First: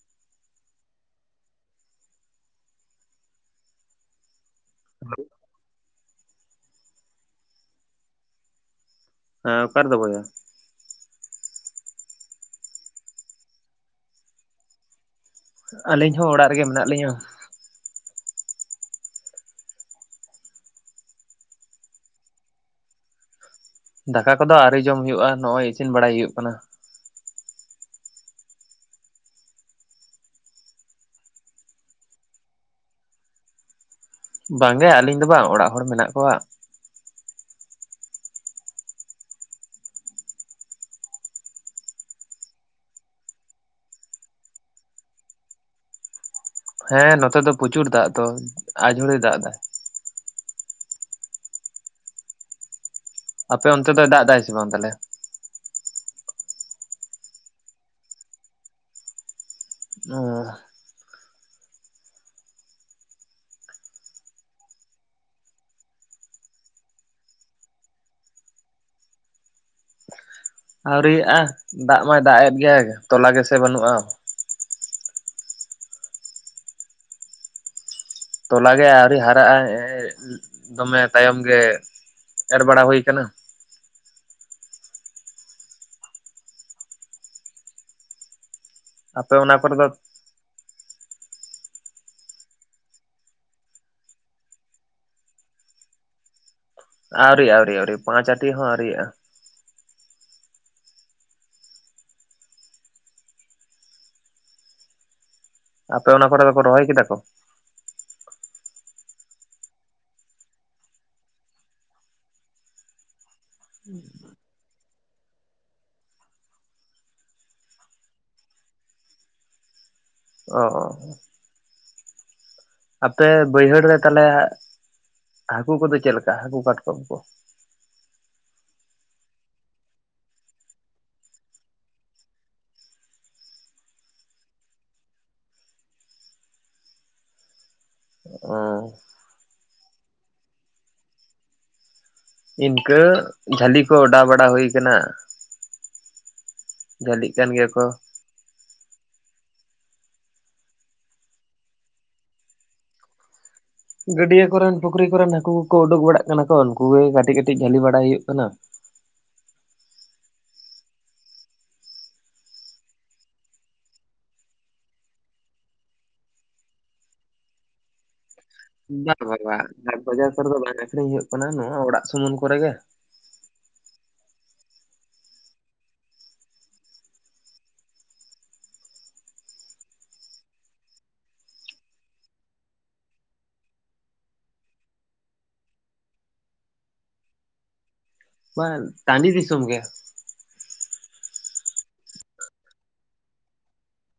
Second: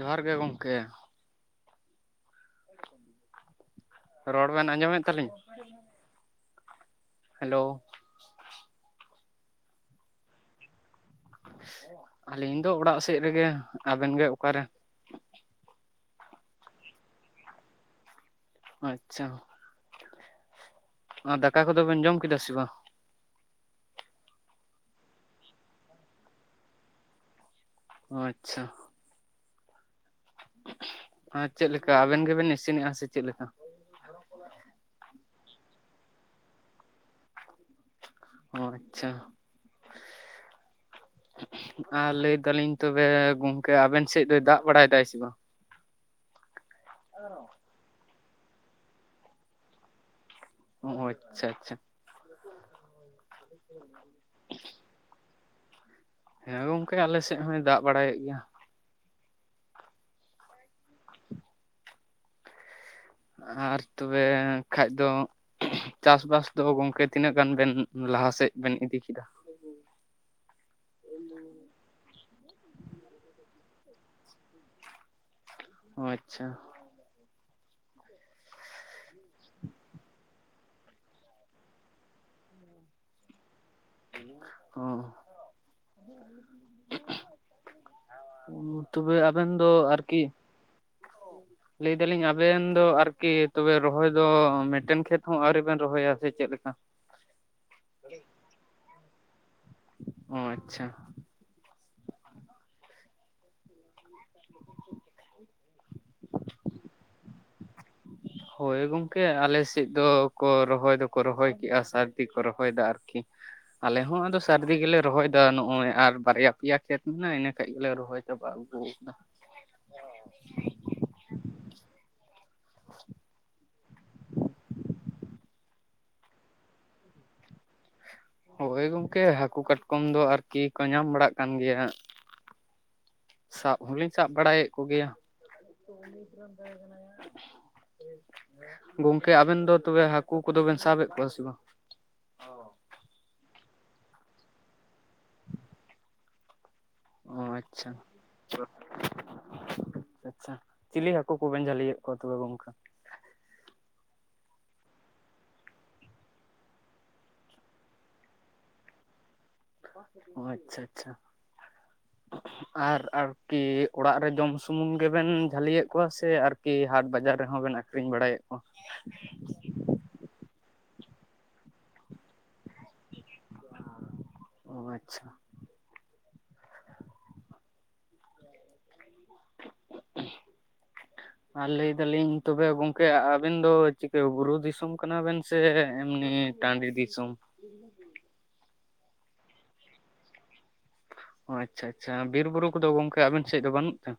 ᱡᱚᱦᱟᱨ ᱜᱮ ᱜᱚᱝᱠᱮ ᱨᱚᱲ ᱵᱮᱱ ᱟᱸᱡᱚᱢᱮᱫ ᱛᱟᱹᱞᱤᱧᱟ? ᱦᱮᱞᱳᱣ᱾ ᱦᱮᱸ ᱚᱠᱟ ᱨᱮᱫᱚ ᱵᱚᱭᱦᱟ? ᱟᱹᱞᱤᱧ ᱫᱚ ᱚᱲᱟᱜ ᱥᱮᱡ ᱨᱮᱜᱮ ᱟᱵᱮᱱ ᱜᱮ ᱚᱠᱟ ᱨᱮ? ᱟᱹᱞᱤᱧ ᱦᱚᱸ ᱚᱲᱟᱜ ᱨᱮᱜᱮ ᱢᱮᱱᱟᱜ ᱞᱤᱧᱟᱹ ᱾ ᱟᱪᱪᱷᱟ ᱟᱨ ᱫᱟᱠᱟ ᱠᱚᱫᱚ ᱵᱮᱱ ᱡᱚᱢ ᱠᱮᱫᱟ ᱥᱮ ᱵᱟᱝ? ᱫᱟᱠᱟ ᱠᱚᱫᱚ ᱟᱨᱣᱨᱤ ᱡᱚᱢ ᱦᱩᱭᱩᱜ-ᱟ ᱱᱚᱜᱚᱭ ᱤᱥᱤᱱ ᱵᱟᱲᱟᱭ ᱦᱩᱭᱩᱜ ᱠᱟᱱᱟ ᱾ ᱚ ᱟᱪᱪᱷᱟ᱾ ᱪᱮᱫ ᱞᱮᱠᱟ ᱟᱵᱮᱱ ᱜᱮᱵᱮᱱ ᱤᱥᱤᱱ ᱮᱫᱟ ᱥᱮ ᱪᱮᱫ ᱞᱮᱠᱟ? ᱵᱟᱝ ᱜᱮ ᱟᱞᱤᱧ ᱫᱚ ᱵᱟᱝ ᱚᱲᱟᱜ ᱦᱚᱲ ᱢᱮᱱᱟᱜ ᱠᱚᱣᱟ ᱾ ᱚ ᱟᱪᱪᱷᱟ᱾ ᱟᱨ ᱞᱟᱹᱭ ᱫᱟᱞᱤᱧ ᱛᱚᱵᱮ ᱜᱚᱝᱠᱮ ᱟᱵᱮᱱ ᱥᱮᱫ ᱫᱚᱭ ᱫᱟᱜ ᱵᱟᱲᱟᱭ ᱫᱟᱭ ᱥᱮ ᱵᱟᱝ? ᱦᱮᱸ ᱱᱚᱛᱮ ᱫᱚ ᱯᱨᱚᱪᱩᱨ ᱫᱟᱜ ᱫᱚ ᱟᱡᱷᱩᱲᱟᱹ ᱫᱟᱜ ᱫᱟᱭ ᱾ ᱚ ᱟᱪᱪᱷᱟ ᱟᱪᱪᱷᱟ᱾ ᱟᱯᱮ ᱚᱱᱛᱮ ᱫᱚ ᱫᱟᱜ ᱮᱫᱟᱭ ᱥᱮ ᱵᱟᱝ ᱛᱟᱦᱚᱞᱮ? ᱦᱮᱸ ᱜᱚᱝᱠᱮ ᱟᱞᱮ ᱥᱮᱫ ᱦᱚᱭ ᱫᱟᱜ ᱵᱟᱲᱟᱭᱮᱫ ᱜᱮᱭᱟ ᱾ ᱚᱻ [unintelligible] ᱟᱨ ᱛᱚᱵᱮ ᱠᱷᱟᱡ ᱫᱚ ᱪᱟᱥᱵᱟᱥ ᱫᱚ ᱜᱚᱝᱠᱮ ᱛᱤᱱᱟᱹᱜ ᱜᱟᱱ ᱵᱮᱱ ᱞᱟᱦᱟᱥᱮᱫ ᱵᱮᱱ ᱤᱫᱤ ᱠᱮᱫᱟ? ᱟᱹᱣᱨᱤᱭᱟᱜᱼᱟ ᱫᱟᱜ ᱢᱟᱭ ᱫᱟᱜ ᱮᱫ ᱜᱮ ᱛᱚᱞᱟ ᱜᱮᱥᱮ ᱵᱟᱹᱱᱩᱜᱼᱟ᱾ ᱚ ᱟᱪᱪᱷᱟ᱾ ᱛᱚᱞᱟᱜᱮ ᱟᱹᱣᱨᱤ ᱦᱟᱨᱟᱜ ᱟᱭ ᱫᱚᱢᱮ ᱛᱟᱭᱚᱢ ᱜᱮ ᱮᱨ ᱵᱟᱲᱟ ᱦᱩᱭ ᱟᱠᱟᱱᱟ᱾ ᱚ [unintelligible] ᱛᱚᱵᱮ ᱟᱯᱮ ᱟᱵᱮᱱ ᱚᱱᱟ ᱫᱚ ᱠᱚᱨᱮ ᱟᱨᱠᱤ ᱞᱟᱹᱭᱫᱟᱞᱤᱧ ᱟᱵᱮᱱ ᱫᱚ ᱟᱨᱠᱤ ᱛᱚᱵᱮ ᱨᱚᱦᱚᱭ ᱫᱚ ᱢᱤᱫᱴᱮᱱ ᱠᱷᱮᱛ ᱦᱚᱸ ᱟᱹᱣᱨᱤ ᱵᱮᱱ ᱨᱚᱦᱚᱭᱟ ᱥᱮ ᱪᱮᱫᱞᱠᱟ? ᱟᱹᱣᱨᱤ ᱟᱹᱣᱨᱤ ᱟᱹᱣᱨᱤ ᱯᱟᱸᱪ ᱟᱹᱴᱤ ᱦᱚᱸ ᱟ. ᱣᱨᱤᱭᱟᱜ-ᱟ᱾ ᱚ ᱟᱪᱪᱷᱟ᱾ [inaudible] [inaudible] ᱟᱯᱮ ᱚᱱᱟᱠᱚᱨᱮ ᱠᱚ ᱨᱚᱦᱚᱭ ᱠᱮᱫᱟ ᱠᱚ? ᱦᱳᱭ ᱜᱚᱝᱠᱮ ᱟᱞᱮ ᱥᱮᱫ ᱫᱚᱠᱚ ᱨᱚᱦᱚᱭ ᱫᱚᱠᱚ ᱨᱚᱦᱚᱭ ᱠᱮᱫᱼᱟ ᱥᱟᱹᱨᱫᱤ ᱠᱚ ᱨᱚᱦᱚᱭᱮᱫᱟ ᱟᱨᱠᱤ᱾ ᱟᱞᱮ ᱦᱚᱸ ᱟᱫᱚ ᱥᱟᱹᱨᱫᱤ ᱜᱮᱞᱮ ᱨᱚᱦᱚᱭᱮᱫᱟ ᱱᱚᱜᱼᱚᱭ ᱟᱨ ᱵᱟᱨᱭᱟ ᱯᱮᱭᱟ ᱠᱷᱮᱛ ᱢᱮᱱᱟᱜᱼᱟ ᱤᱱᱟᱹ ᱠᱷᱟᱱ ᱜᱮᱞᱮ ᱨᱚᱦᱚᱭ [unintelligible] ᱚ ᱚ ᱾ ᱟᱯᱮ ᱵᱟᱹᱭᱦᱟᱹᱲ ᱨᱮ ᱛᱟᱞᱦᱮ ᱦᱟᱹᱠᱩ ᱠᱚᱫᱚ ᱪᱮᱫᱞᱮᱠᱟ ᱦᱟᱹᱠᱩ ᱠᱟᱴᱠᱚᱢ ᱠᱚ? ᱦᱳᱭ ᱜᱚᱝᱠᱮ ᱦᱟᱹᱠᱩ ᱠᱟᱴᱠᱚᱢ ᱫᱚ ᱟᱨᱠᱤ ᱠᱚ ᱧᱟᱢ ᱵᱟᱲᱟᱜ ᱠᱟᱱ ᱜᱮᱭᱟ᱾ ᱥᱟᱵ ᱦᱚᱞᱤᱧ ᱥᱟᱵ ᱵᱟᱲᱟᱭᱮᱫ ᱠᱚᱜᱮᱭᱟ᱾ ᱚ ᱜᱚᱝᱠᱮ ᱟᱵᱮᱱ ᱫᱚ ᱛᱚᱵᱮ ᱦᱟᱹᱠᱩ ᱠᱚᱫᱚ ᱵᱮᱱ ᱥᱟᱵᱮᱫ ᱠᱚᱣᱟ ᱥᱮ ᱵᱟᱝ? ᱤᱱᱠᱟᱹ ᱡᱷᱟᱹᱞᱤ ᱠᱚ ᱚᱰᱟᱣ ᱵᱟᱲᱟ ᱦᱩᱭ ᱟᱠᱟᱱᱟ᱾ ᱡᱷᱟᱹᱞᱤᱜ ᱚ ᱠᱟᱱ ᱜᱮᱭᱟ ᱠᱚ ᱟᱪᱪᱷᱟ᱾ ᱚ ᱟᱪᱪᱷᱟ ᱪᱤᱞᱤ ᱦᱟᱹᱠᱩ ᱠᱚᱵᱮᱱ ᱡᱷᱟᱹᱞᱤᱭᱮᱫ ᱠᱚᱣᱟ ᱛᱚᱵᱮ ᱜᱚᱝᱠᱮ? ᱜᱟᱹᱰᱭᱟᱹ ᱠᱚᱨᱮᱱ ᱯᱩᱠᱷᱨᱤ ᱠᱚᱨᱮᱱ ᱦᱟᱹᱠᱩ ᱠᱚᱠᱚ ᱩᱰᱩᱠ ᱵᱟᱲᱟᱜ ᱠᱟᱱᱟ ᱠᱚ ᱩᱱᱠᱩ ᱜᱮ ᱠᱟᱹᱴᱤᱡ ᱠᱟᱹᱴᱤᱡ ᱡᱟᱹᱞᱤ ᱵᱟᱲᱟᱭ ᱦᱩᱭᱩᱜ ᱠᱟᱱᱟ᱾ ᱚ ᱟᱪᱪᱷᱟ ᱟᱪᱪᱷᱟ᱾ ᱟᱨ ᱟᱨᱠᱤ ᱚᱲᱟᱜ ᱨᱮ ᱡᱚᱢ ᱥᱩᱢᱩᱝ ᱜᱮᱵᱮᱱ ᱡᱷᱟᱹᱞᱤᱭᱮᱫ ᱠᱚᱣᱟ ᱥᱮ ᱟᱨ ᱠᱤ ᱦᱟᱴ ᱵᱟᱡᱟᱨ ᱨᱮᱸᱦᱚ ᱵᱮᱱ ᱟᱹᱠᱷᱨᱤᱧ ᱵᱟᱲᱟᱭᱮᱫ᱾ ᱠᱚᱣᱟ ᱵᱟᱝ ᱵᱟᱝ ᱵᱟᱝ ᱟ ᱦᱟᱴ ᱵᱟᱡᱟᱨ ᱠᱚᱨᱮ ᱫᱚ ᱵᱟᱝ ᱟᱠᱷᱨᱤᱧ ᱦᱩᱭᱩᱜ ᱠᱟᱱᱟ, ᱱᱚᱣᱟ ᱚᱲᱟᱜ ᱥᱩᱢᱩᱱ ᱠᱚᱨᱮ ᱜᱮ᱾ ᱚ ᱟᱪᱪᱷᱟ᱾ ᱟᱨ ᱞᱟᱹᱭ ᱫᱟᱞᱤᱧ ᱛᱚᱵᱮ ᱜᱚᱢᱠᱮ ᱟᱵᱮᱱ ᱫᱚ ᱪᱤᱠᱟᱹ ᱵᱩᱨᱩ ᱫᱤᱥᱚᱢ ᱠᱟᱱᱟ ᱵᱮᱱ? ᱥᱮ ᱮᱢᱱᱤ ᱴᱟᱺᱰᱤ ᱫᱤᱥᱚᱢ? [inaudible] ᱵᱟᱝ ᱴᱟᱺᱰᱤ ᱫᱤᱥᱚᱢ ᱜᱮ᱾ ᱚ ᱟᱪᱪᱷᱟ ᱟᱪᱪᱷᱟ ᱵᱤᱨ ᱵᱩᱨᱩ ᱠᱚᱫᱚ ᱜᱚᱢᱠᱮ ᱟᱵᱮᱱ ᱥᱮᱫ ᱫᱚ ᱵᱟᱹᱱᱩᱜ ᱛᱮ?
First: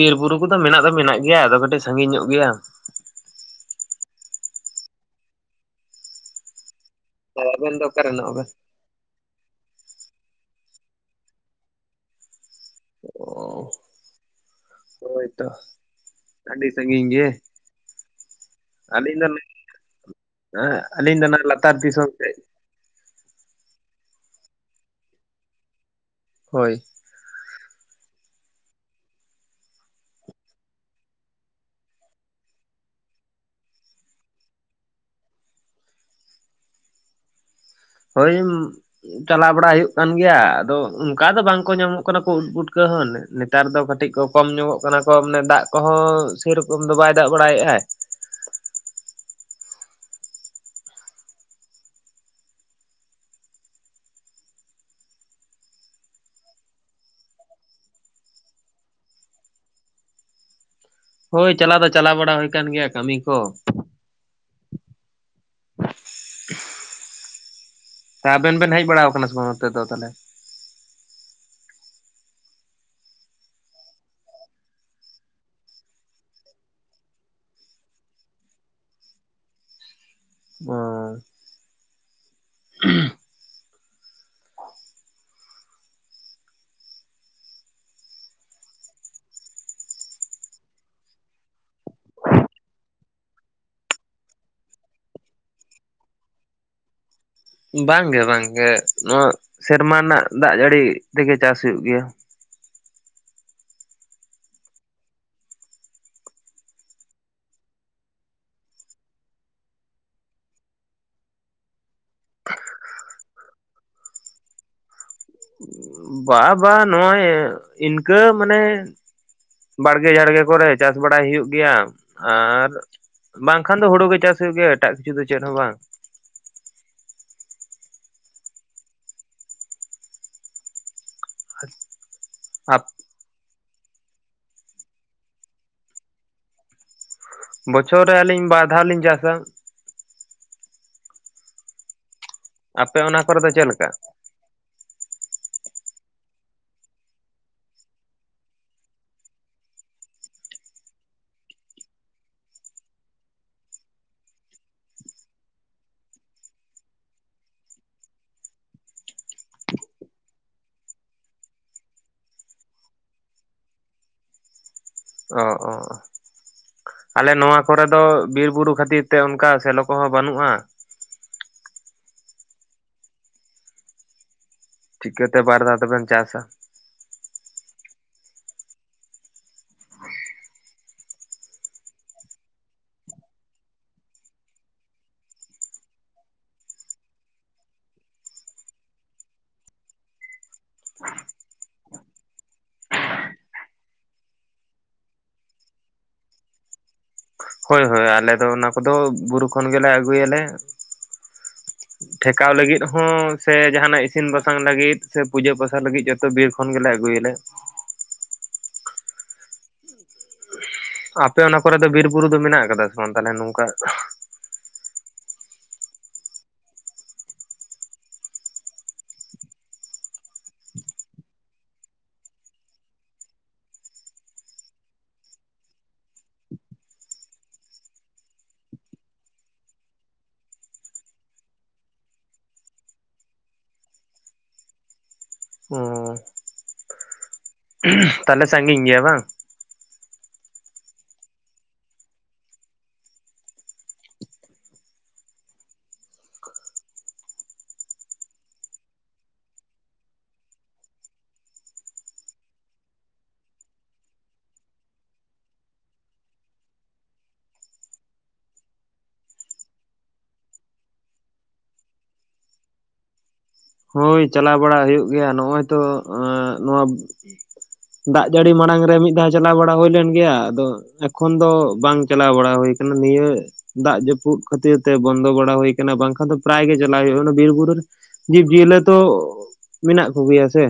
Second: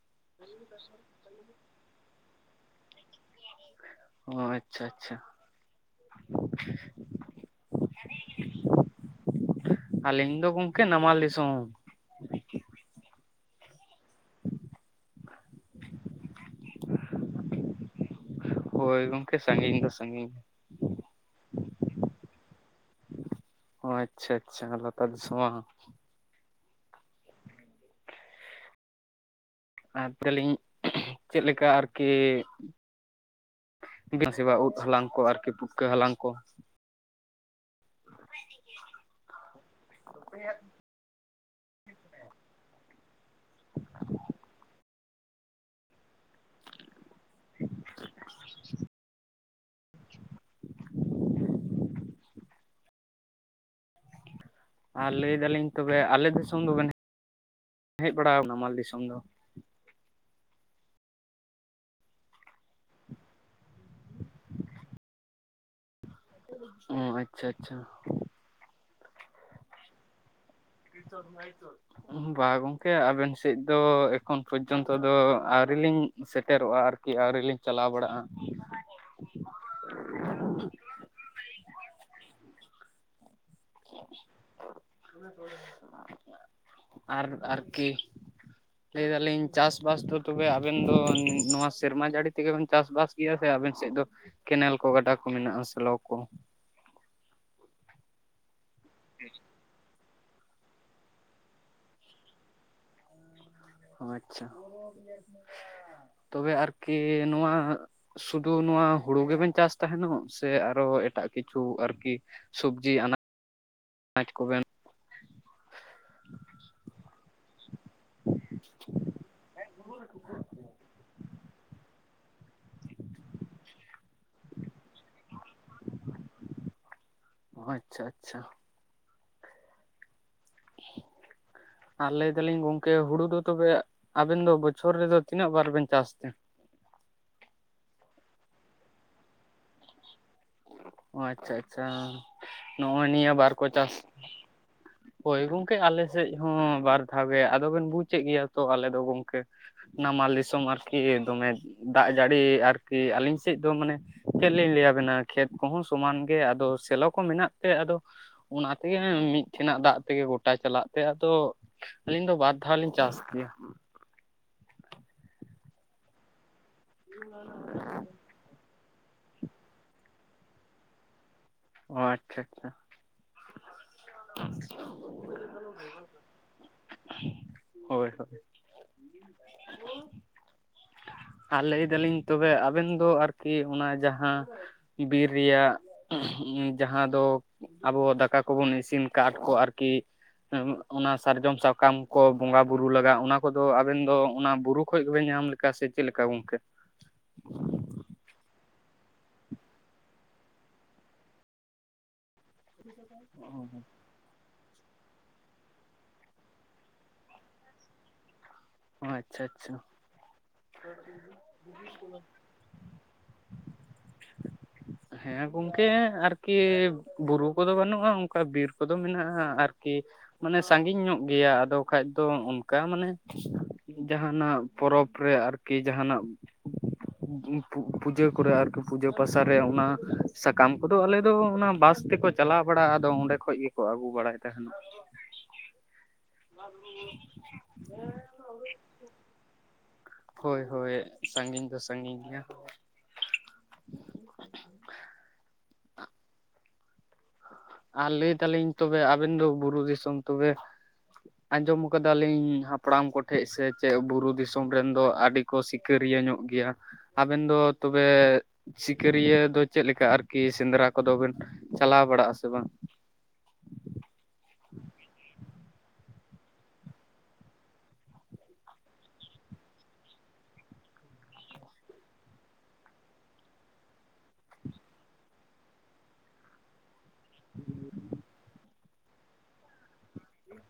ᱵᱤᱨ ᱵᱩᱨᱩ ᱠᱚᱫᱚ ᱢᱮᱱᱟᱜ ᱫᱚ ᱢᱮᱱᱟᱜ ᱜᱮᱭᱟ, ᱟᱫᱚ ᱠᱟᱹᱴᱤᱡ ᱥᱟᱺᱜᱤᱧ ᱧᱚᱜ ᱜᱮᱭᱟ᱾ ᱚ ᱟᱪᱪᱷᱟ ᱟᱪᱪᱷᱟ᱾ ᱛᱚ ᱟᱵᱮᱱ ᱫᱚ ᱚᱠᱟᱨᱮ [unintelligible] ᱟᱹᱞᱤᱧ ᱫᱚ ᱜᱚᱢᱠᱮ ᱱᱟᱢᱟᱞ ᱫᱤᱥᱚᱢ᱾ ᱚᱻ᱾ ᱦᱳᱭ ᱛᱚ ᱟ. ᱰᱤ ᱥᱟᱺᱜᱤᱧ ᱜᱮ᱾ ᱦᱳᱭ ᱟᱹᱞᱤᱧ ᱫᱚ ᱜᱚᱝᱠᱮ ᱥᱟᱺᱜᱤᱧ ᱫᱚ ᱥᱟᱺᱜᱤᱧ [inaudible] ᱦᱮᱸ ᱟᱹᱞᱤᱧ ᱫᱚ ᱚᱱᱟ ᱞᱟᱛᱟᱨ ᱫᱤᱥᱚᱢ ᱥᱮᱫ᱾ ᱚ ᱟᱪᱪᱷᱟ ᱟᱪᱪᱷᱟ ᱞᱟᱛᱟᱨ ᱫᱤᱥᱚᱢ ᱵᱟᱸ᱾ ᱦᱳᱭ᱾ ᱟᱨ ᱛᱟᱞᱤᱧ ᱪᱮᱫ ᱞᱮᱠᱟ ᱟᱨᱠᱤ ᱵᱤᱨ [unintelligible] ᱩᱫ ᱦᱟᱞᱟᱝ ᱠᱚ ᱟᱨᱠᱤ ᱯᱷᱩᱴᱠᱟᱹ ᱦᱟᱞᱟᱝ ᱠᱚ᱾ ᱦᱳᱭ ᱪᱟᱞᱟᱣ ᱵᱟᱲᱟ ᱦᱩᱭᱩᱜ ᱠᱟᱱ ᱜᱮᱭᱟ, ᱟᱫᱚ ᱚᱱᱠᱟ ᱫᱚ ᱵᱟᱝᱠᱚ ᱧᱟᱢᱚᱜ ᱠᱟᱱᱟ ᱠᱚ ᱩᱫ ᱵᱩᱴᱠᱟᱹ ᱦᱚᱸ ᱱᱮᱛᱟᱨ ᱫᱚ ᱠᱟᱹᱴᱤᱡ ᱠᱚ ᱠᱚᱢ ᱧᱚᱜᱚᱜ ᱠᱟᱱᱟ ᱠᱚ ᱢᱟᱱᱮ ᱫᱟᱜ ᱠᱚᱦᱚᱸ ᱥᱮᱨᱚᱠᱚᱢ ᱫᱚ ᱵᱟᱭ ᱫᱟᱜ ᱵᱟᱲᱟᱭᱮᱫᱟᱭ᱾ [unintelligible] ᱟᱨ ᱞᱟᱹᱭ ᱫᱟᱞᱤᱧ ᱛᱚᱵᱮ ᱟᱞᱮ ᱫᱤᱥᱚᱢ ᱫᱚᱵᱮᱱ ᱦᱮᱡ ᱵᱟᱲᱟᱣ ᱱᱟᱢᱟᱞ ᱫᱤᱥᱚᱢ ᱫᱚ᱾ ᱦᱳᱭ ᱪᱟᱞᱟᱣ ᱫᱚ ᱪᱟᱞᱟᱣ ᱵᱟᱲᱟ ᱦᱩᱭ ᱟᱠᱟᱱ ᱜᱮᱭᱟ ᱠᱟᱹᱢᱤ ᱠᱚ᱾ ᱚ ᱟᱪᱪᱷᱟ ᱟᱪᱪᱷᱟ᱾ ᱥᱮ ᱟᱵᱮᱱ ᱵᱮᱱ ᱦᱮᱡ ᱵᱟᱲᱟᱣ ᱠᱟᱱᱟ ᱥᱮ ᱵᱟᱝ ᱱᱚᱛᱮ ᱫᱚ ᱛᱟᱦᱚᱞᱮ? [unintelligible] ᱵᱟᱝ ᱜᱚᱢᱠᱮ ᱟᱵᱮᱱ ᱥᱮᱫ ᱫᱚ ᱮᱠᱷᱚᱱ ᱯᱚᱨᱡᱚᱱᱛᱚ ᱫᱚ ᱟᱹᱣᱨᱤ ᱞᱤᱧ ᱥᱮᱴᱮᱨᱚᱜᱼᱟ ᱟᱨ ᱠᱤ ᱟᱹᱣᱨᱤ ᱞᱤᱧ ᱪᱟᱞᱟᱣ ᱵᱟᱲᱟᱜᱼᱟ᱾ [unintelligible] ᱚ ᱟᱨ ᱟᱨᱠᱤ᱾ ᱞᱟᱹᱭ ᱫᱟᱞᱤᱧ ᱪᱟᱥᱼᱵᱟᱥ ᱫᱚ ᱛᱚᱵᱮ ᱟᱵᱮᱱ ᱫᱚ ᱱᱚᱣᱟ ᱥᱮᱨᱢᱟ ᱡᱟᱹᱲᱤ ᱛᱮᱜᱮ ᱵᱮᱱ ᱪᱟᱥᱼᱵᱟᱥ ᱠᱤᱭᱟᱹ ᱥᱮ ᱟᱵᱮᱱ ᱥᱮᱫ ᱫᱚ ᱠᱮᱱᱮᱞ ᱠᱚ, ᱜᱟᱰᱟ ᱠᱚ ᱢᱮᱱᱟᱜᱼᱟ ᱥᱮᱞᱚ ᱠᱚ᱾ ᱵᱟᱝ ᱜᱮ ᱵᱟᱝ ᱜᱮ ᱱᱚᱣᱟ ᱥᱮᱨᱢᱟ ᱨᱮᱱᱟᱜ ᱫᱟᱜ ᱡᱟᱹᱲᱤ ᱛᱮᱜᱮ ᱪᱟᱥ ᱦᱩᱭᱩᱜ ᱜᱮᱭᱟ᱾ ᱚ ᱟᱪᱪᱷᱟ, ᱛᱚᱵᱮ ᱟᱨᱠᱤ ᱱᱚᱣᱟ ᱥᱩᱫᱩ ᱱᱚᱣᱟ ᱦᱩᱲᱩ ᱜᱮᱵᱮᱱ ᱪᱟᱥ ᱛᱟᱸᱦᱮᱱᱚᱜ ᱥᱮ ᱟᱨᱚ ᱮᱴᱟᱜ ᱠᱤᱪᱷᱩ ᱟᱨᱠᱤ? ᱥᱚᱵᱡᱤ ᱟᱱᱟ ᱠᱟᱪ ᱠᱚᱵᱮᱱ ᱵᱟ ᱵᱟ ᱱᱚᱜᱼᱚᱭ ᱤᱱᱠᱟᱹ ᱢᱟᱱᱮ ᱵᱟᱲᱜᱮ ᱡᱷᱟᱲᱜᱮ ᱠᱚᱨᱮ ᱪᱟᱥ ᱵᱟᱲᱟᱭ ᱦᱩᱭᱩᱜ ᱜᱮᱭᱟ, ᱟᱨ ᱵᱟᱝᱠᱷᱟᱱ ᱫᱚ ᱦᱩᱲᱩ ᱜᱮ ᱪᱟᱥ ᱦᱩᱭᱩᱜ ᱜᱮᱭᱟ ᱮᱴᱟᱜ ᱠᱤᱪᱷᱩ ᱫᱚ ᱪᱮᱫ ᱦᱚᱸ ᱵᱟᱝ᱾ ᱚ ᱟᱪᱪᱷᱟ ᱟᱪᱪᱷᱟ᱾ ᱟᱨ ᱞᱮᱭ ᱫᱟᱞᱤᱧ ᱜᱚᱝᱠᱮ ᱦᱳᱲᱳ ᱫᱚ ᱛᱚᱵᱮ ᱟᱵᱮᱱ ᱫᱚ ᱵᱚᱪᱷᱚᱨ ᱨᱮᱫᱚ ᱛᱤᱱᱟᱹᱜ ᱵᱟᱨ ᱵᱮᱱ ᱪᱟᱥ ᱛᱮ? ᱵᱚᱪᱷᱚᱨ ᱨᱮ ᱟᱹᱞᱤᱧ ᱵᱟᱨ ᱫᱷᱟᱣ ᱞᱤᱧ ᱪᱟᱥᱟ᱾ ᱚ ᱟᱪᱪᱷᱟ ᱟᱪᱪᱷᱟ ᱟᱯᱮ ᱱᱚᱜᱼᱚᱭ ᱚᱱᱟ ᱱᱤᱭᱟᱹ ᱠᱚᱨᱮ ᱫᱚ ᱵᱟᱨ ᱠᱚ ᱪᱮᱫ ᱞᱮᱠᱟ ᱪᱟᱥ ᱦᱳᱭ ᱜᱚᱝᱠᱮ ᱟᱞᱮ ᱥᱮᱫ ᱦᱚᱸ ᱵᱟᱨ ᱫᱷᱟᱣ ᱜᱮ ᱟᱫᱚᱵᱮᱱ ᱵᱩᱡᱮᱫ ᱜᱮᱭᱟ ᱛᱚ ᱟᱞᱮ ᱫᱚ ᱜᱚᱢᱠᱮ, ᱱᱟᱢᱟᱞ ᱫᱤᱥᱚᱢ ᱟᱨᱠᱤ ᱫᱚᱢᱮ, ᱫᱟᱜ ᱡᱟᱹᱲᱤ ᱟᱨᱠᱤ ᱟᱹᱞᱤᱧ ᱥᱮᱫ ᱫᱚ ᱢᱟᱱᱮ ᱪᱮᱫ ᱞᱤᱧ ᱞᱮᱭ ᱟᱵᱮᱱᱟ᱾ ᱠᱷᱮᱛ ᱠᱚᱦᱚᱸ ᱥᱚᱢᱟᱱ ᱜᱮ ᱟᱫᱚ ᱥᱮᱞᱚ ᱠᱚ ᱢᱮᱱᱟᱜ ᱛᱮ ᱟᱫᱚ, ᱚᱱᱟ ᱛᱮᱜᱮ ᱢᱤᱫ ᱴᱷᱮᱱᱟᱜ ᱫᱟᱜ ᱛᱮᱜᱮ ᱜᱚᱴᱟ ᱪᱟᱞᱟᱜ ᱛᱮ ᱟᱫᱚ, ᱟᱹᱞᱤᱧ ᱫᱚ ᱵᱟᱨ ᱫᱷᱟᱣ ᱞᱤᱧ ᱪᱟᱥ ᱜᱮᱭᱟ᱾ ᱚ ᱚ ᱟᱞᱮ ᱱᱚᱣᱟ ᱠᱚᱨᱮ ᱫᱚ ᱵᱤᱨ ᱵᱩᱨᱩ ᱠᱷᱟᱹᱛᱤᱨ ᱛᱮ ᱚᱱᱠᱟ ᱥᱮᱞᱳ ᱠᱚᱦᱚᱸ ᱵᱟᱹᱱᱩᱜᱼᱟ᱾ ᱚ ᱟᱪᱪᱷᱟ ᱟᱪᱪᱷᱟ᱾ ᱪᱤᱠᱟᱹᱛᱮ ᱵᱟᱨ ᱫᱷᱟᱣ ᱫᱚᱵᱮᱱ ᱪᱟᱥᱟ᱾ ᱦᱳᱭ ᱦᱳᱭ᱾ ᱟᱨ ᱞᱮᱭ ᱫᱟᱞᱤᱧ ᱛᱚᱵᱮ ᱟᱵᱮᱱ ᱫᱚ ᱟᱨᱠᱤ ᱚᱱᱟ ᱡᱟᱦᱟ, ᱸ ᱵᱤᱨ ᱨᱮᱭᱟᱜ ᱡᱟᱦᱟᱸ ᱫᱚ, ᱟᱵᱚ ᱫᱟᱠᱟ ᱠᱚᱵᱚᱱ ᱤᱥᱤᱱ ᱠᱟᱴ ᱠᱚ ᱟᱨᱠᱤ, ᱚᱱᱟ ᱥᱟᱨᱡᱚᱢ ᱥᱟᱠᱟᱢ ᱠᱚ ᱵᱚᱸᱜᱟ ᱵᱩᱨᱩ ᱞᱟᱜᱟᱜ ᱚᱱᱟ ᱠᱚᱫᱚ ᱟᱵᱮᱱ ᱫᱚ ᱚᱱᱟ ᱵᱩᱨᱩ ᱠᱷᱚᱡ ᱜᱮᱵᱮᱱ ᱧᱟᱢ ᱞᱮ ᱠᱟ ᱥᱮ ᱪᱮᱫ ᱞᱮᱠᱟ ᱜᱚᱢᱠᱮ? ᱦᱳᱭ ᱦᱳᱭ ᱟᱞᱮ ᱫᱚ ᱚᱱᱟ ᱠᱚᱫᱚ ᱵᱩᱨᱩ ᱠᱷᱚᱱ ᱜᱮᱞᱮ ᱟᱹᱜᱩᱭᱟᱞᱮ᱾ ᱴᱷᱮᱠᱟᱣ ᱞᱟᱹᱜᱤᱫ ᱦᱚᱸ ᱥᱮ ᱡᱟᱦᱟᱱᱟᱜ ᱤᱥᱤᱱ ᱵᱟᱥᱟᱝ ᱞᱟᱹᱜᱤᱫ ᱥᱮ ᱯᱩᱡᱟᱹ ᱯᱟᱥᱟ ᱞᱟᱹᱜᱤᱫ ᱡᱚᱛᱚ ᱵᱤᱨ ᱠᱷᱚᱱ ᱜᱮᱞᱮ ᱟᱹᱜᱩᱭᱟᱞᱮ᱾ ᱚ ᱟᱪᱪᱷᱟ ᱟᱪᱪᱷᱟ᱾ ᱟᱯᱮ ᱚᱱᱟ ᱠᱚᱨᱮ ᱫᱚ ᱵᱤᱨ ᱵᱩᱨᱩ ᱫᱚ ᱢᱮᱱᱟᱜ ᱟᱠᱟᱫᱟ ᱥᱮ ᱵᱟᱝ ᱛᱟᱦᱟᱞᱮ ᱱᱚᱝᱠᱟ? [unintelligible] ᱦᱮᱸ ᱜᱚᱢᱠᱮ ᱟᱨᱠᱤ ᱵᱩᱨᱩ ᱠᱚᱫᱚ ᱵᱟᱱᱩᱜᱼᱟ ᱚᱝᱠᱟ ᱵᱤᱨ ᱠᱚᱫᱚ ᱢᱮᱱᱟᱜᱼᱟ ᱟᱨᱠᱤ ᱼᱼ ᱢᱟᱱᱮ ᱥᱟᱺᱜᱤᱧ ᱧᱚᱜ ᱜᱮᱭᱟ ᱟᱫᱚ ᱠᱷᱟᱱᱡ ᱫᱚ ᱚᱱᱠᱟ ᱢᱟᱱᱮ, ᱡᱟᱦᱟᱱᱟᱜ ᱯᱚᱨᱚᱵᱽᱼᱼ ᱨᱮ ᱟᱨᱠᱤ ᱡᱟᱦᱟᱱᱟᱜᱼᱼ ᱯᱩ ᱯᱩᱡᱟᱹ ᱠᱚᱨᱮ ᱟᱨᱠᱤ ᱯᱩᱡᱟᱹ ᱯᱟᱥᱟ ᱨᱮ ᱚᱱᱟ ᱥᱟᱠᱟᱢ ᱠᱚᱫᱚ ᱟᱞᱮ ᱫᱚ ᱚᱱᱟ ᱵᱟᱥ ᱛᱮᱠᱚᱼᱼ ᱪᱟᱞᱟᱣ ᱵᱟᱲᱟᱜᱼᱟ ᱟᱫᱚ ᱚᱸᱰᱮ ᱠᱷᱚᱡ ᱜᱮᱠᱚ ᱟᱹᱜᱩ ᱵᱟᱲᱟᱭ ᱛᱟᱦᱮᱱᱚᱜ᱾ ᱩᱸᱻ [unintelligible] ᱛᱟᱦᱟᱞᱮ ᱥᱟᱺᱜᱤᱧ ᱜᱮᱭᱟ ᱵᱟᱝ? ᱦᱳᱭ ᱦᱳᱭ ᱥᱟᱺᱜᱤᱧ ᱫᱚ ᱥᱟᱺᱜᱤᱧ ᱜᱮᱭᱟ ᱾ ᱟᱨ ᱞᱮᱭ ᱫᱟᱞᱤᱧ ᱛᱚᱵᱮ ᱟᱵᱮᱱ ᱫᱚ ᱵᱩᱨᱩ ᱫᱤᱥᱚᱢ ᱛᱚᱵᱮᱼᱼ ᱟᱸᱡᱚᱢ ᱟᱠᱟᱫᱟᱞᱤᱧ ᱦᱟᱯᱲᱟᱢ ᱠᱚᱴᱷᱮᱡ ᱥᱮ ᱪᱮᱫ ᱵᱩᱨᱩ ᱫᱤᱥᱚᱢ ᱨᱮᱱ ᱫᱚ ᱟᱰᱤᱼᱼ ᱠᱚ ᱥᱤᱠᱟᱹᱨᱤᱭᱟᱹ ᱧᱚᱜ ᱜᱮᱭᱟ ᱾ ᱟᱵᱮᱱ ᱫᱚ ᱛᱚᱵᱮ, ᱥᱤᱠᱟᱹᱨᱤᱭᱟᱹ ᱫᱚ ᱪᱮᱫ ᱞᱮᱠᱟ ᱟᱨᱠᱤ ᱥᱮᱸᱫᱽᱨᱟ ᱠᱚᱫᱚ ᱵᱮᱱᱼᱼ ᱪᱟᱞᱟᱣ ᱵᱟᱲᱟᱜᱼᱟ ᱥᱮᱵᱟᱝ? ᱦᱳᱭ ᱪᱟᱞᱟᱣ ᱵᱟᱲᱟ ᱦᱩᱭᱩᱜ ᱜᱮᱭᱟ ᱱᱚᱜᱼᱚᱭ ᱛᱚ ᱮᱸᱜ ᱱᱚᱣᱟᱼᱼ ᱫᱟᱜ ᱡᱟᱹᱲᱤ ᱢᱟᱲᱟᱝ ᱨᱮ ᱢᱤᱫ ᱫᱷᱟᱣ ᱪᱟᱞᱟᱣ ᱵᱟᱲᱟ ᱦᱩᱭ ᱞᱮᱱ ᱜᱮᱭᱟ᱾ ᱟᱫᱚᱼᱼ ᱮᱠᱷᱚᱱ ᱫᱚ ᱵᱟᱝ ᱪᱟᱞᱟᱣ ᱵᱟᱲᱟ ᱦᱳᱭ ᱟᱠᱟᱱᱟ ᱱᱤᱭᱟᱹᱼᱼ ᱫᱟᱜ ᱡᱟᱹᱯᱩᱫ ᱠᱷᱟᱹᱛᱤᱨ ᱛᱮ ᱵᱚᱱᱫᱚ ᱵᱟᱲᱟ ᱦᱩᱭ ᱟᱠᱟᱱᱟ ᱵᱟᱝᱠᱷᱟᱱ ᱫᱚ ᱯᱨᱟᱭ ᱜᱮ ᱪᱟᱞᱟᱜ ᱦᱩᱭᱩᱜᱼᱟ ᱚᱱᱮ ᱵᱤᱨ ᱵᱩᱨᱩ ᱨᱮ ᱼᱼ ᱡᱤᱭᱞᱟᱹ ᱛᱚ ᱢᱮᱱᱟᱜ ᱠᱚᱜᱮᱭᱟ ᱥᱮ᱾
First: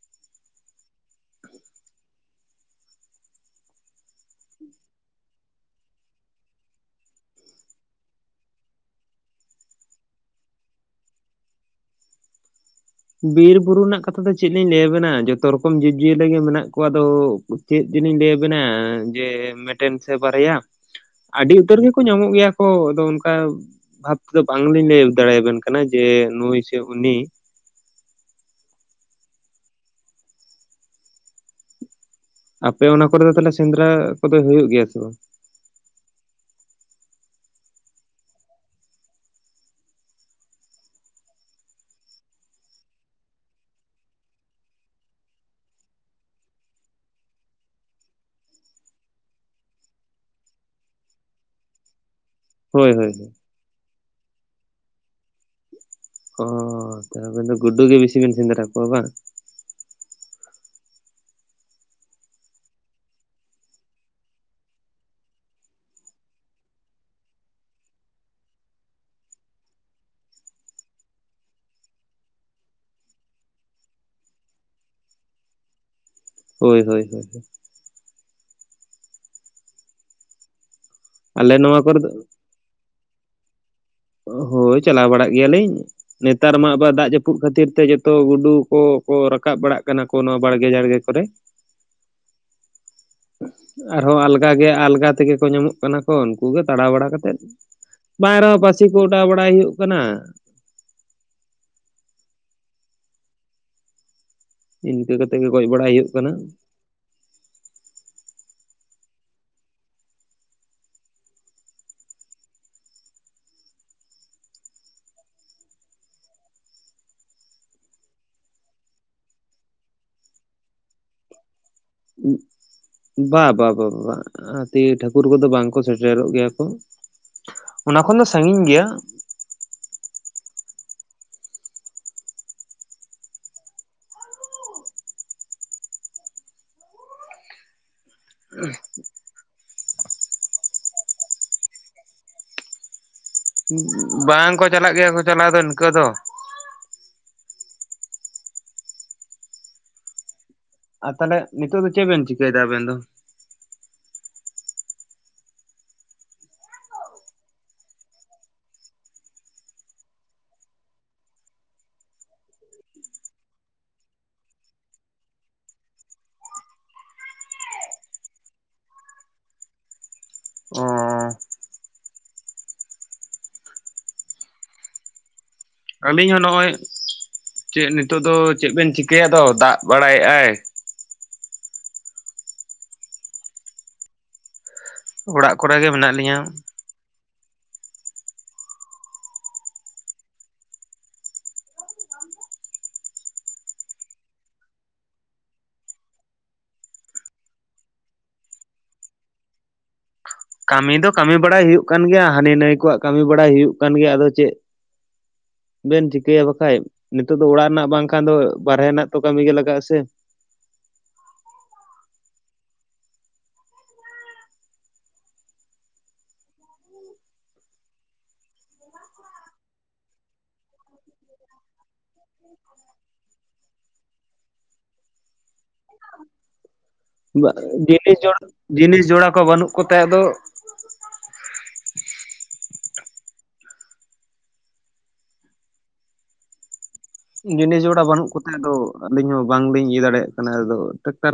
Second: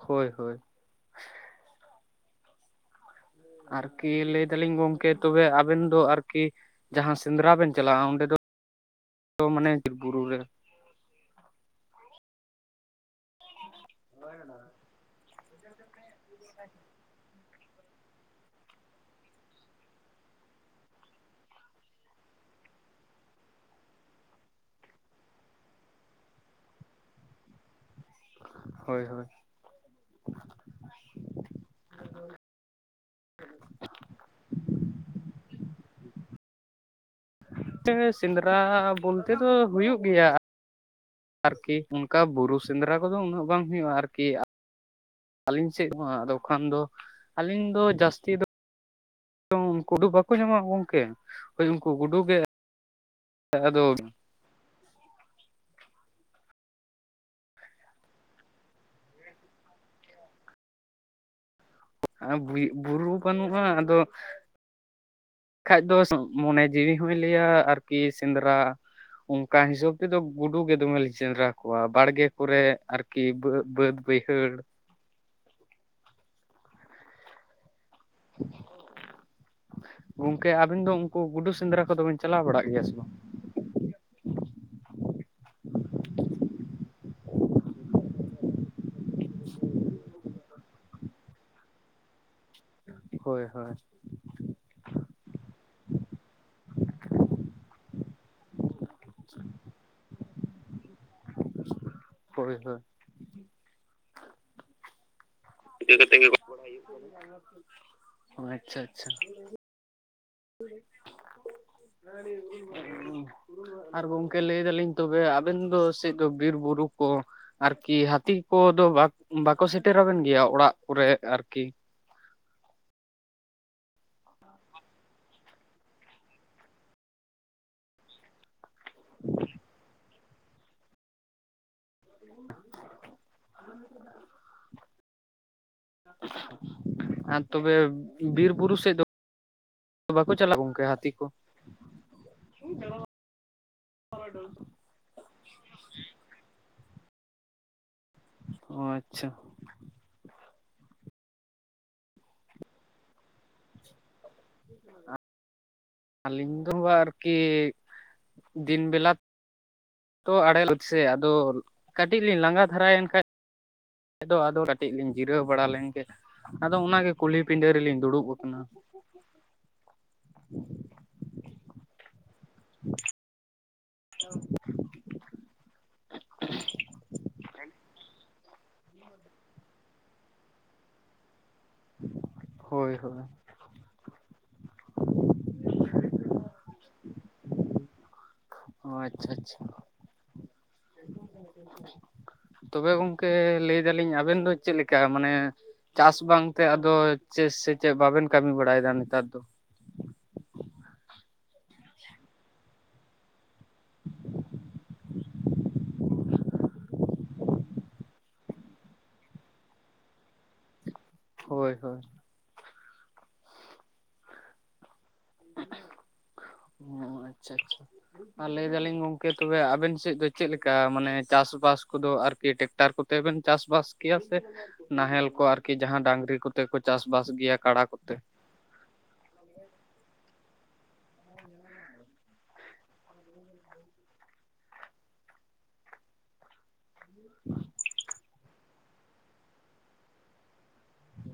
ᱦᱳᱭ ᱦᱳᱭ᱾ ᱟᱨᱠᱤ ᱞᱮᱭ ᱫᱟᱞᱤᱧ ᱜᱚᱢᱠᱮ ᱛᱚᱵᱮ ᱟᱵᱮᱱ ᱫᱚ ᱟᱨᱠᱤᱼᱼ ᱡᱟᱦᱟᱸ ᱥᱮᱸᱫᱽᱨᱟ ᱵᱮᱱ ᱪᱟᱞᱟᱜᱼᱟ ᱚᱸᱰᱮ ᱫᱚ ᱢᱟᱱᱮ ᱵᱤᱨ ᱵᱩᱨᱩ ᱨᱮᱼᱼ ᱵᱤᱨ ᱵᱩᱨᱩ ᱨᱮᱱᱟᱜ ᱠᱟᱛᱷᱟ ᱫᱚ ᱪᱮᱫ ᱞᱤᱧ ᱞᱟᱹᱭᱟᱵᱮᱱᱟ ᱡᱚᱛᱚ ᱨᱚᱠᱚᱢ ᱡᱤᱵᱽᱡᱤᱭᱟᱹᱞᱤ ᱜᱮ ᱢᱮᱱᱟᱜ ᱠᱚᱣᱟ ᱾ ᱟᱫᱚ ᱪᱮᱫ ᱡᱤᱞᱤᱧ ᱞᱟᱹᱭ ᱟᱵᱤᱱᱟ ᱡᱮ ᱢᱤᱫᱴᱮᱱ ᱥᱮ ᱵᱟᱨᱭᱟ ᱼᱼ ᱟᱹᱰᱤ ᱩᱛᱟᱹᱨ ᱜᱮᱠᱚ ᱧᱟᱢᱚᱜ ᱜᱮᱭᱟ ᱠᱚ ᱟᱫᱚ ᱚᱱᱠᱟᱼᱼ ᱵᱷᱟᱵ ᱛᱮᱫᱚ ᱵᱟᱝᱞᱤᱧ ᱞᱟᱹᱭ ᱫᱟᱲᱮᱭᱟᱵᱮᱱ ᱠᱟᱱᱟ ᱡᱮ ᱱᱩᱭ ᱥᱮ ᱩᱱᱤᱼᱼ ᱦᱳᱭ ᱦᱳᱭ ᱾ ᱟᱯᱮ ᱚᱱᱟ ᱠᱚᱨᱮᱫᱚ ᱛᱟᱦᱚᱞᱮ ᱥᱮᱸᱫᱽᱨᱟ ᱠᱚᱫᱚ ᱦᱩᱭᱩᱜ ᱜᱮᱭᱟ ᱥᱮ ᱵᱟᱝ? ᱛᱮ ᱥᱮᱸᱫᱽᱨᱟ ᱵᱚᱞᱛᱮ ᱫᱚ ᱦᱩᱭᱩᱜ ᱜᱮᱭᱟ᱾ ᱟᱨᱠᱤ ᱚᱱᱠᱟ ᱵᱩᱨᱩ ᱥᱮᱸᱫᱽᱨᱟ ᱠᱚᱫᱚ ᱩᱱᱟᱹᱜ ᱵᱟᱝ ᱦᱩᱭᱩᱜᱼᱟ ᱟᱨᱠᱤᱼᱼ ᱟᱹᱞᱤᱧ ᱥᱮᱫ ᱦᱚᱸ ᱟᱫᱚ ᱠᱷᱟᱱ ᱫᱚ ᱟᱹᱞᱤᱧ ᱫᱚ ᱡᱟᱹᱥᱛᱤ ᱫᱚᱼᱼ ᱩᱝᱠᱩ ᱠᱩᱰᱩ ᱵᱟᱠᱚ ᱧᱟᱢᱚᱜᱼᱟ ᱜᱚᱝᱠᱮ ᱦᱳᱭ ᱩᱱᱠᱩ ᱜᱩᱰᱩ ᱜᱮᱼᱼ ᱦᱳᱭ ᱦᱳᱭ ᱦᱳᱭ᱾ ᱟᱫᱚᱼᱼ ᱚᱻ ᱛᱟᱵᱤᱱ ᱫᱚ ᱜᱩᱰᱩ ᱜᱮ ᱵᱤᱥᱤ ᱵᱤᱱ ᱥᱮᱸᱽᱨᱟ ᱠᱚᱣᱟ ᱵᱟᱝ? ᱟᱸ ᱵᱩᱭ ᱵᱩᱨᱩ ᱵᱟᱹᱱᱩᱜᱼᱟ ᱟᱫᱚᱼᱼ ᱠᱷᱟᱡ ᱫᱚ ᱢᱚᱱᱮ ᱡᱤᱣᱤ ᱦᱚᱸᱭ ᱞᱟᱹᱭᱟ ᱟᱨᱠᱤ ᱥᱮᱸᱫᱽᱨᱟ᱾ ᱚᱝᱠᱟ ᱦᱤᱥᱟᱹᱵ ᱛᱮᱫᱚ ᱜᱩᱰᱩ ᱜᱮ ᱫᱚᱢᱮᱞᱤᱧ ᱥᱮᱸᱽᱨᱟ ᱠᱚᱣᱟ ᱵᱟᱲᱜᱮ ᱠᱚᱨᱮ ᱟᱨᱼᱼ ᱠᱤ ᱵᱟᱹ ᱵᱟᱹᱫᱽ ᱵᱟᱹᱭᱦᱟᱹᱲᱼᱼ ᱦᱳᱭ ᱦᱳᱭ ᱦᱳᱭ ᱦᱳᱭ᱾ ᱜᱚᱝᱠᱮ ᱟᱵᱤᱱ ᱫᱚ ᱩᱝᱠᱩ ᱜᱩᱰᱩ ᱟᱞᱮ ᱥᱮᱸᱫᱽᱨᱟ ᱱᱚᱣᱟ ᱠᱚᱨᱮ ᱠᱚᱫᱚ ᱫᱚ ᱵᱤᱱ ᱪᱟᱞᱟᱣ ᱵᱟᱲᱟᱜ ᱜᱮᱭᱟ ᱥᱮ ᱵᱟᱝ? ᱦᱳᱭ ᱪᱟᱞᱟᱣ ᱵᱟᱲᱟᱜ ᱜᱮᱭᱟᱞᱤᱧ, ᱱᱮᱛᱟᱨ ᱢᱟ ᱟᱵᱟᱨ ᱫᱟᱜ ᱡᱟᱯᱩᱼᱼ ᱡᱟᱯᱩᱜ ᱠᱷᱟᱛᱤᱨ ᱛᱮ ᱡᱚᱛᱚ ᱜᱩᱰᱩ ᱠᱚᱠᱚ ᱨᱟᱠᱟᱵ ᱵᱟᱲᱟᱜ ᱠᱟᱱᱟ ᱠᱚ ᱱᱚᱣᱟ ᱵᱟᱲᱜᱮ ᱡᱟᱲᱜᱮ ᱠᱚᱨᱮᱼᱼ ᱦᱳᱭ ᱦᱳᱭ ᱾ ᱟᱨᱦᱚ ᱟᱞᱜᱟ ᱜᱮᱭᱟ ᱟᱞᱜᱟ ᱛᱮᱜᱮ ᱠᱚ ᱧᱟᱢᱚᱜ ᱠᱟᱱᱟ ᱠᱚ ᱩᱱᱠᱩ ᱜᱮ ᱛᱟᱲᱟᱣ ᱵᱟᱲᱟ ᱠᱟᱛᱮᱫ ᱵᱟᱝ ᱨᱮᱦᱚᱸ ᱯᱟᱥᱼᱼ ᱪᱤ ᱠᱚ ᱚᱰᱟᱣ ᱵᱟᱲᱟᱭ ᱦᱩᱭᱩᱜ ᱠᱟᱱᱟ ᱾ ᱦᱳᱭ ᱦᱳᱭ ᱾ ᱤᱱᱠᱟᱹ ᱠᱟ ᱠᱟᱛᱮ ᱜᱮ ᱜᱚᱡ ᱵᱟᱲᱟᱭ ᱦᱳᱭᱳᱜ ᱠᱟᱱᱟ ᱾ ᱚ ᱟᱪᱪᱷᱟ ᱟᱪᱪᱷᱟ᱾ [unintelligible] ᱟᱨ ᱜᱚᱝᱠᱮ ᱞᱟᱹᱭ ᱫᱟᱞᱤᱧ ᱛᱚᱵᱮ ᱟᱵᱮᱱ ᱫᱚ ᱥᱮᱫ ᱫᱚ ᱵᱤᱨ ᱵᱩᱨᱩ ᱠᱚ ᱟᱨᱠᱤ ᱦᱟᱹᱛᱤ ᱠᱚᱫᱚ ᱵᱟᱠᱚ ᱥᱮᱴᱮᱨᱵᱮᱱ ᱜᱮᱭᱟ, ᱚᱲᱟᱜ ᱠᱚᱨᱮ ᱟᱹᱨᱠᱤ? [unintelligible] ᱵᱟ ᱵᱟ ᱵᱟ ᱦᱟᱹᱛᱤ ᱴᱷᱟᱹᱠᱩᱨ ᱠᱚᱫᱚ ᱵᱟᱝ ᱠᱚ ᱥᱮᱴᱮᱨᱚᱜ ᱜᱮᱭᱟ ᱠᱚ᱾ ᱚᱱᱟ ᱠᱷᱚᱱ ᱫᱚ ᱥᱟᱺᱜᱤᱧ ᱜᱮᱭᱟ᱾ [unintelligible] ᱟᱨ ᱛᱚᱵᱮ ᱵᱤᱨ ᱵᱩᱨᱩ ᱥᱮᱫ ᱫᱚ ᱵᱟᱠᱚ ᱪᱟᱞᱟᱜᱼᱟ, ᱜᱚᱢᱠᱮ ᱦᱟᱹᱛᱤ ᱠᱚ? [inaudible] ᱵᱟᱝ ᱠᱚ ᱪᱟᱞᱟᱜ ᱜᱮᱭᱟ ᱠᱚ ᱪᱟᱞᱟᱣ ᱫᱚ, ᱤᱱᱠᱟᱹ ᱫᱚ᱾ ᱚ ᱟᱪᱪᱷᱟ᱾ ᱟᱨ ᱛᱟᱦᱚᱞᱮ ᱱᱤᱛᱚᱜ ᱫᱚ ᱪᱮᱫ ᱵᱮᱱ ᱪᱤᱠᱟᱹᱭ ᱮᱫᱟ ᱟᱵᱮᱱ ᱫᱚ? [inaudible] ᱟᱹᱞᱤᱧ ᱫᱚ ᱟᱨᱠᱤ ᱫᱤᱱ ᱵᱮᱞᱟ᱾ ᱟᱲᱮ ᱞᱟ ᱥᱮ, ᱠᱟᱹᱴᱤᱡ ᱞᱤᱧ ᱞᱟᱸᱜᱟ ᱫᱷᱟᱨᱟᱭᱮᱱ ᱠᱷᱟᱱ ᱟᱫᱚ ᱟᱫᱚ ᱠᱟᱹᱴᱤᱡ ᱞᱤᱧ ᱡᱤᱨᱟᱹᱣ ᱵᱟᱲᱟ ᱞᱮᱱ ᱜᱮ ᱟᱫᱚ ᱚᱱᱟ ᱜᱮ ᱠᱩᱞᱦᱤ ᱯᱤᱰᱟᱹ ᱨᱮᱞᱤᱧ ᱫᱩᱲᱩᱵ ᱟᱠᱟᱱᱟ᱾ ᱚ [unintelligible] ᱟᱹᱞᱤᱧ ᱦᱚᱸ ᱱᱚᱜ-ᱚᱭ ᱪᱮᱫ ᱱᱤᱛᱚᱜ ᱫᱚ ᱪᱮᱫ ᱵᱮᱱ ᱪᱤᱠᱟᱹᱭᱟ ᱟᱫᱚ? ᱫᱟᱜ ᱵᱟᱲᱟᱭ ᱮᱫ-ᱟᱭ᱾ ᱦᱳᱭ ᱦᱳᱭ᱾ ᱚᱲᱟᱜ ᱠᱚᱨᱮ ᱜᱮ ᱢᱮᱱᱟᱜ ᱞᱤᱧᱟᱹ᱾ ᱚ ᱟᱪᱪᱷᱟ ᱟᱪᱪᱷᱟ᱾ ᱛᱚᱵᱮ ᱜᱚᱝᱠᱮ ᱞᱟᱹᱭ ᱫᱟᱹᱞᱤᱧ ᱟᱵᱮᱱ ᱫᱚ ᱪᱮᱫ ᱞᱮᱠᱟ ᱢᱟᱱᱮ ᱪᱟᱥ ᱵᱟᱝ ᱛᱮ ᱟᱫᱚ ᱪᱮᱫ ᱥᱮ ᱪᱮᱫ ᱵᱟᱵᱮᱱ ᱠᱟᱹᱢᱤ ᱵᱟᱲᱟᱭ ᱮᱫᱟ ᱱᱮᱛᱟᱨ ᱫᱚ? ᱠᱟᱹᱢᱤ ᱫᱚ ᱠᱟᱹᱢᱤ ᱵᱟᱲᱟᱭ ᱦᱩᱭᱩᱜ ᱠᱟᱱ ᱜᱮᱭᱟ, ᱦᱟᱹᱱᱤ ᱱᱟᱹᱭ ᱠᱚᱣᱟᱜ ᱠᱟᱹᱢᱤ ᱵᱟᱲᱟᱭ ᱦᱩᱭᱩᱜ ᱠᱟᱱ ᱜᱮᱭᱟ ᱟᱫᱚ ᱪᱮᱫ ᱵᱮᱱ ᱪᱤᱠᱟᱹᱭᱟ ᱵᱟᱠᱷᱟᱡ? ᱱᱤᱛᱚᱜ ᱫᱚ ᱚᱲᱟᱜ ᱨᱮᱱᱟᱜ ᱵᱟᱝᱠᱷᱟᱱ ᱫᱚ ᱵᱟᱨᱦᱮ ᱨᱮᱱᱟᱜ ᱛᱚ ᱠᱟᱹᱢᱤ ᱜᱮ ᱞᱟᱜᱟᱜ-ᱟ ᱥᱮ᱾ ᱦᱳᱭ ᱦᱳᱭ ᱚ ᱟᱪᱪᱷᱟ ᱟᱪᱪᱷᱟ ᱟᱨ ᱞᱟᱹᱭ ᱫᱟᱹᱞᱤᱧ ᱜᱚᱝᱠᱮ ᱛᱚᱵᱮ ᱟᱵᱮᱱ ᱥᱮᱫ ᱫᱚ ᱪᱮᱫ ᱞᱮᱠᱟ ᱢᱟᱱᱮ ᱪᱟᱥ-ᱵᱟᱥ ᱠᱚᱫᱚ ᱟᱹᱨᱠᱤ ᱴᱮᱠ ᱴᱟᱨ ᱠᱚᱛᱮ ᱵᱮᱱ ᱪᱟᱥ-ᱵᱟᱥ ᱠᱮᱭᱟ ᱥᱮ ᱱᱟᱦᱮᱞ ᱠᱚ ᱟᱨᱠᱤ ᱡᱟᱦᱟᱸ ᱰᱟᱹᱝᱨᱤ ᱠᱩ ᱛᱮ ᱠᱚ ᱪᱟᱥ-ᱵᱟᱥ ᱜᱮᱭᱟ ᱠᱟᱰᱟ ᱠᱚᱛᱮ? ᱡᱤᱱᱤᱥ ᱡᱚᱲᱟ ᱡᱤᱱᱤᱥ ᱡᱚᱲᱟ ᱠᱚ ᱵᱟᱹᱱᱩᱜ ᱠᱚᱛᱮ ᱟᱫᱚ [unintelligible] ᱡᱤᱱᱤᱥ ᱡᱚᱲᱟ ᱵᱟᱹᱱᱩᱜ ᱠᱚᱛᱮ ᱟᱫᱚ ᱟᱹᱞᱤᱧ ᱦᱚᱸ ᱵᱟᱝ ᱞᱤᱧ ᱤᱭᱟᱹ ᱫᱟᱲᱮᱭᱟᱜ ᱠᱟᱱᱟ᱾ ᱟᱫᱚ ᱴᱮᱠᱴᱟᱨ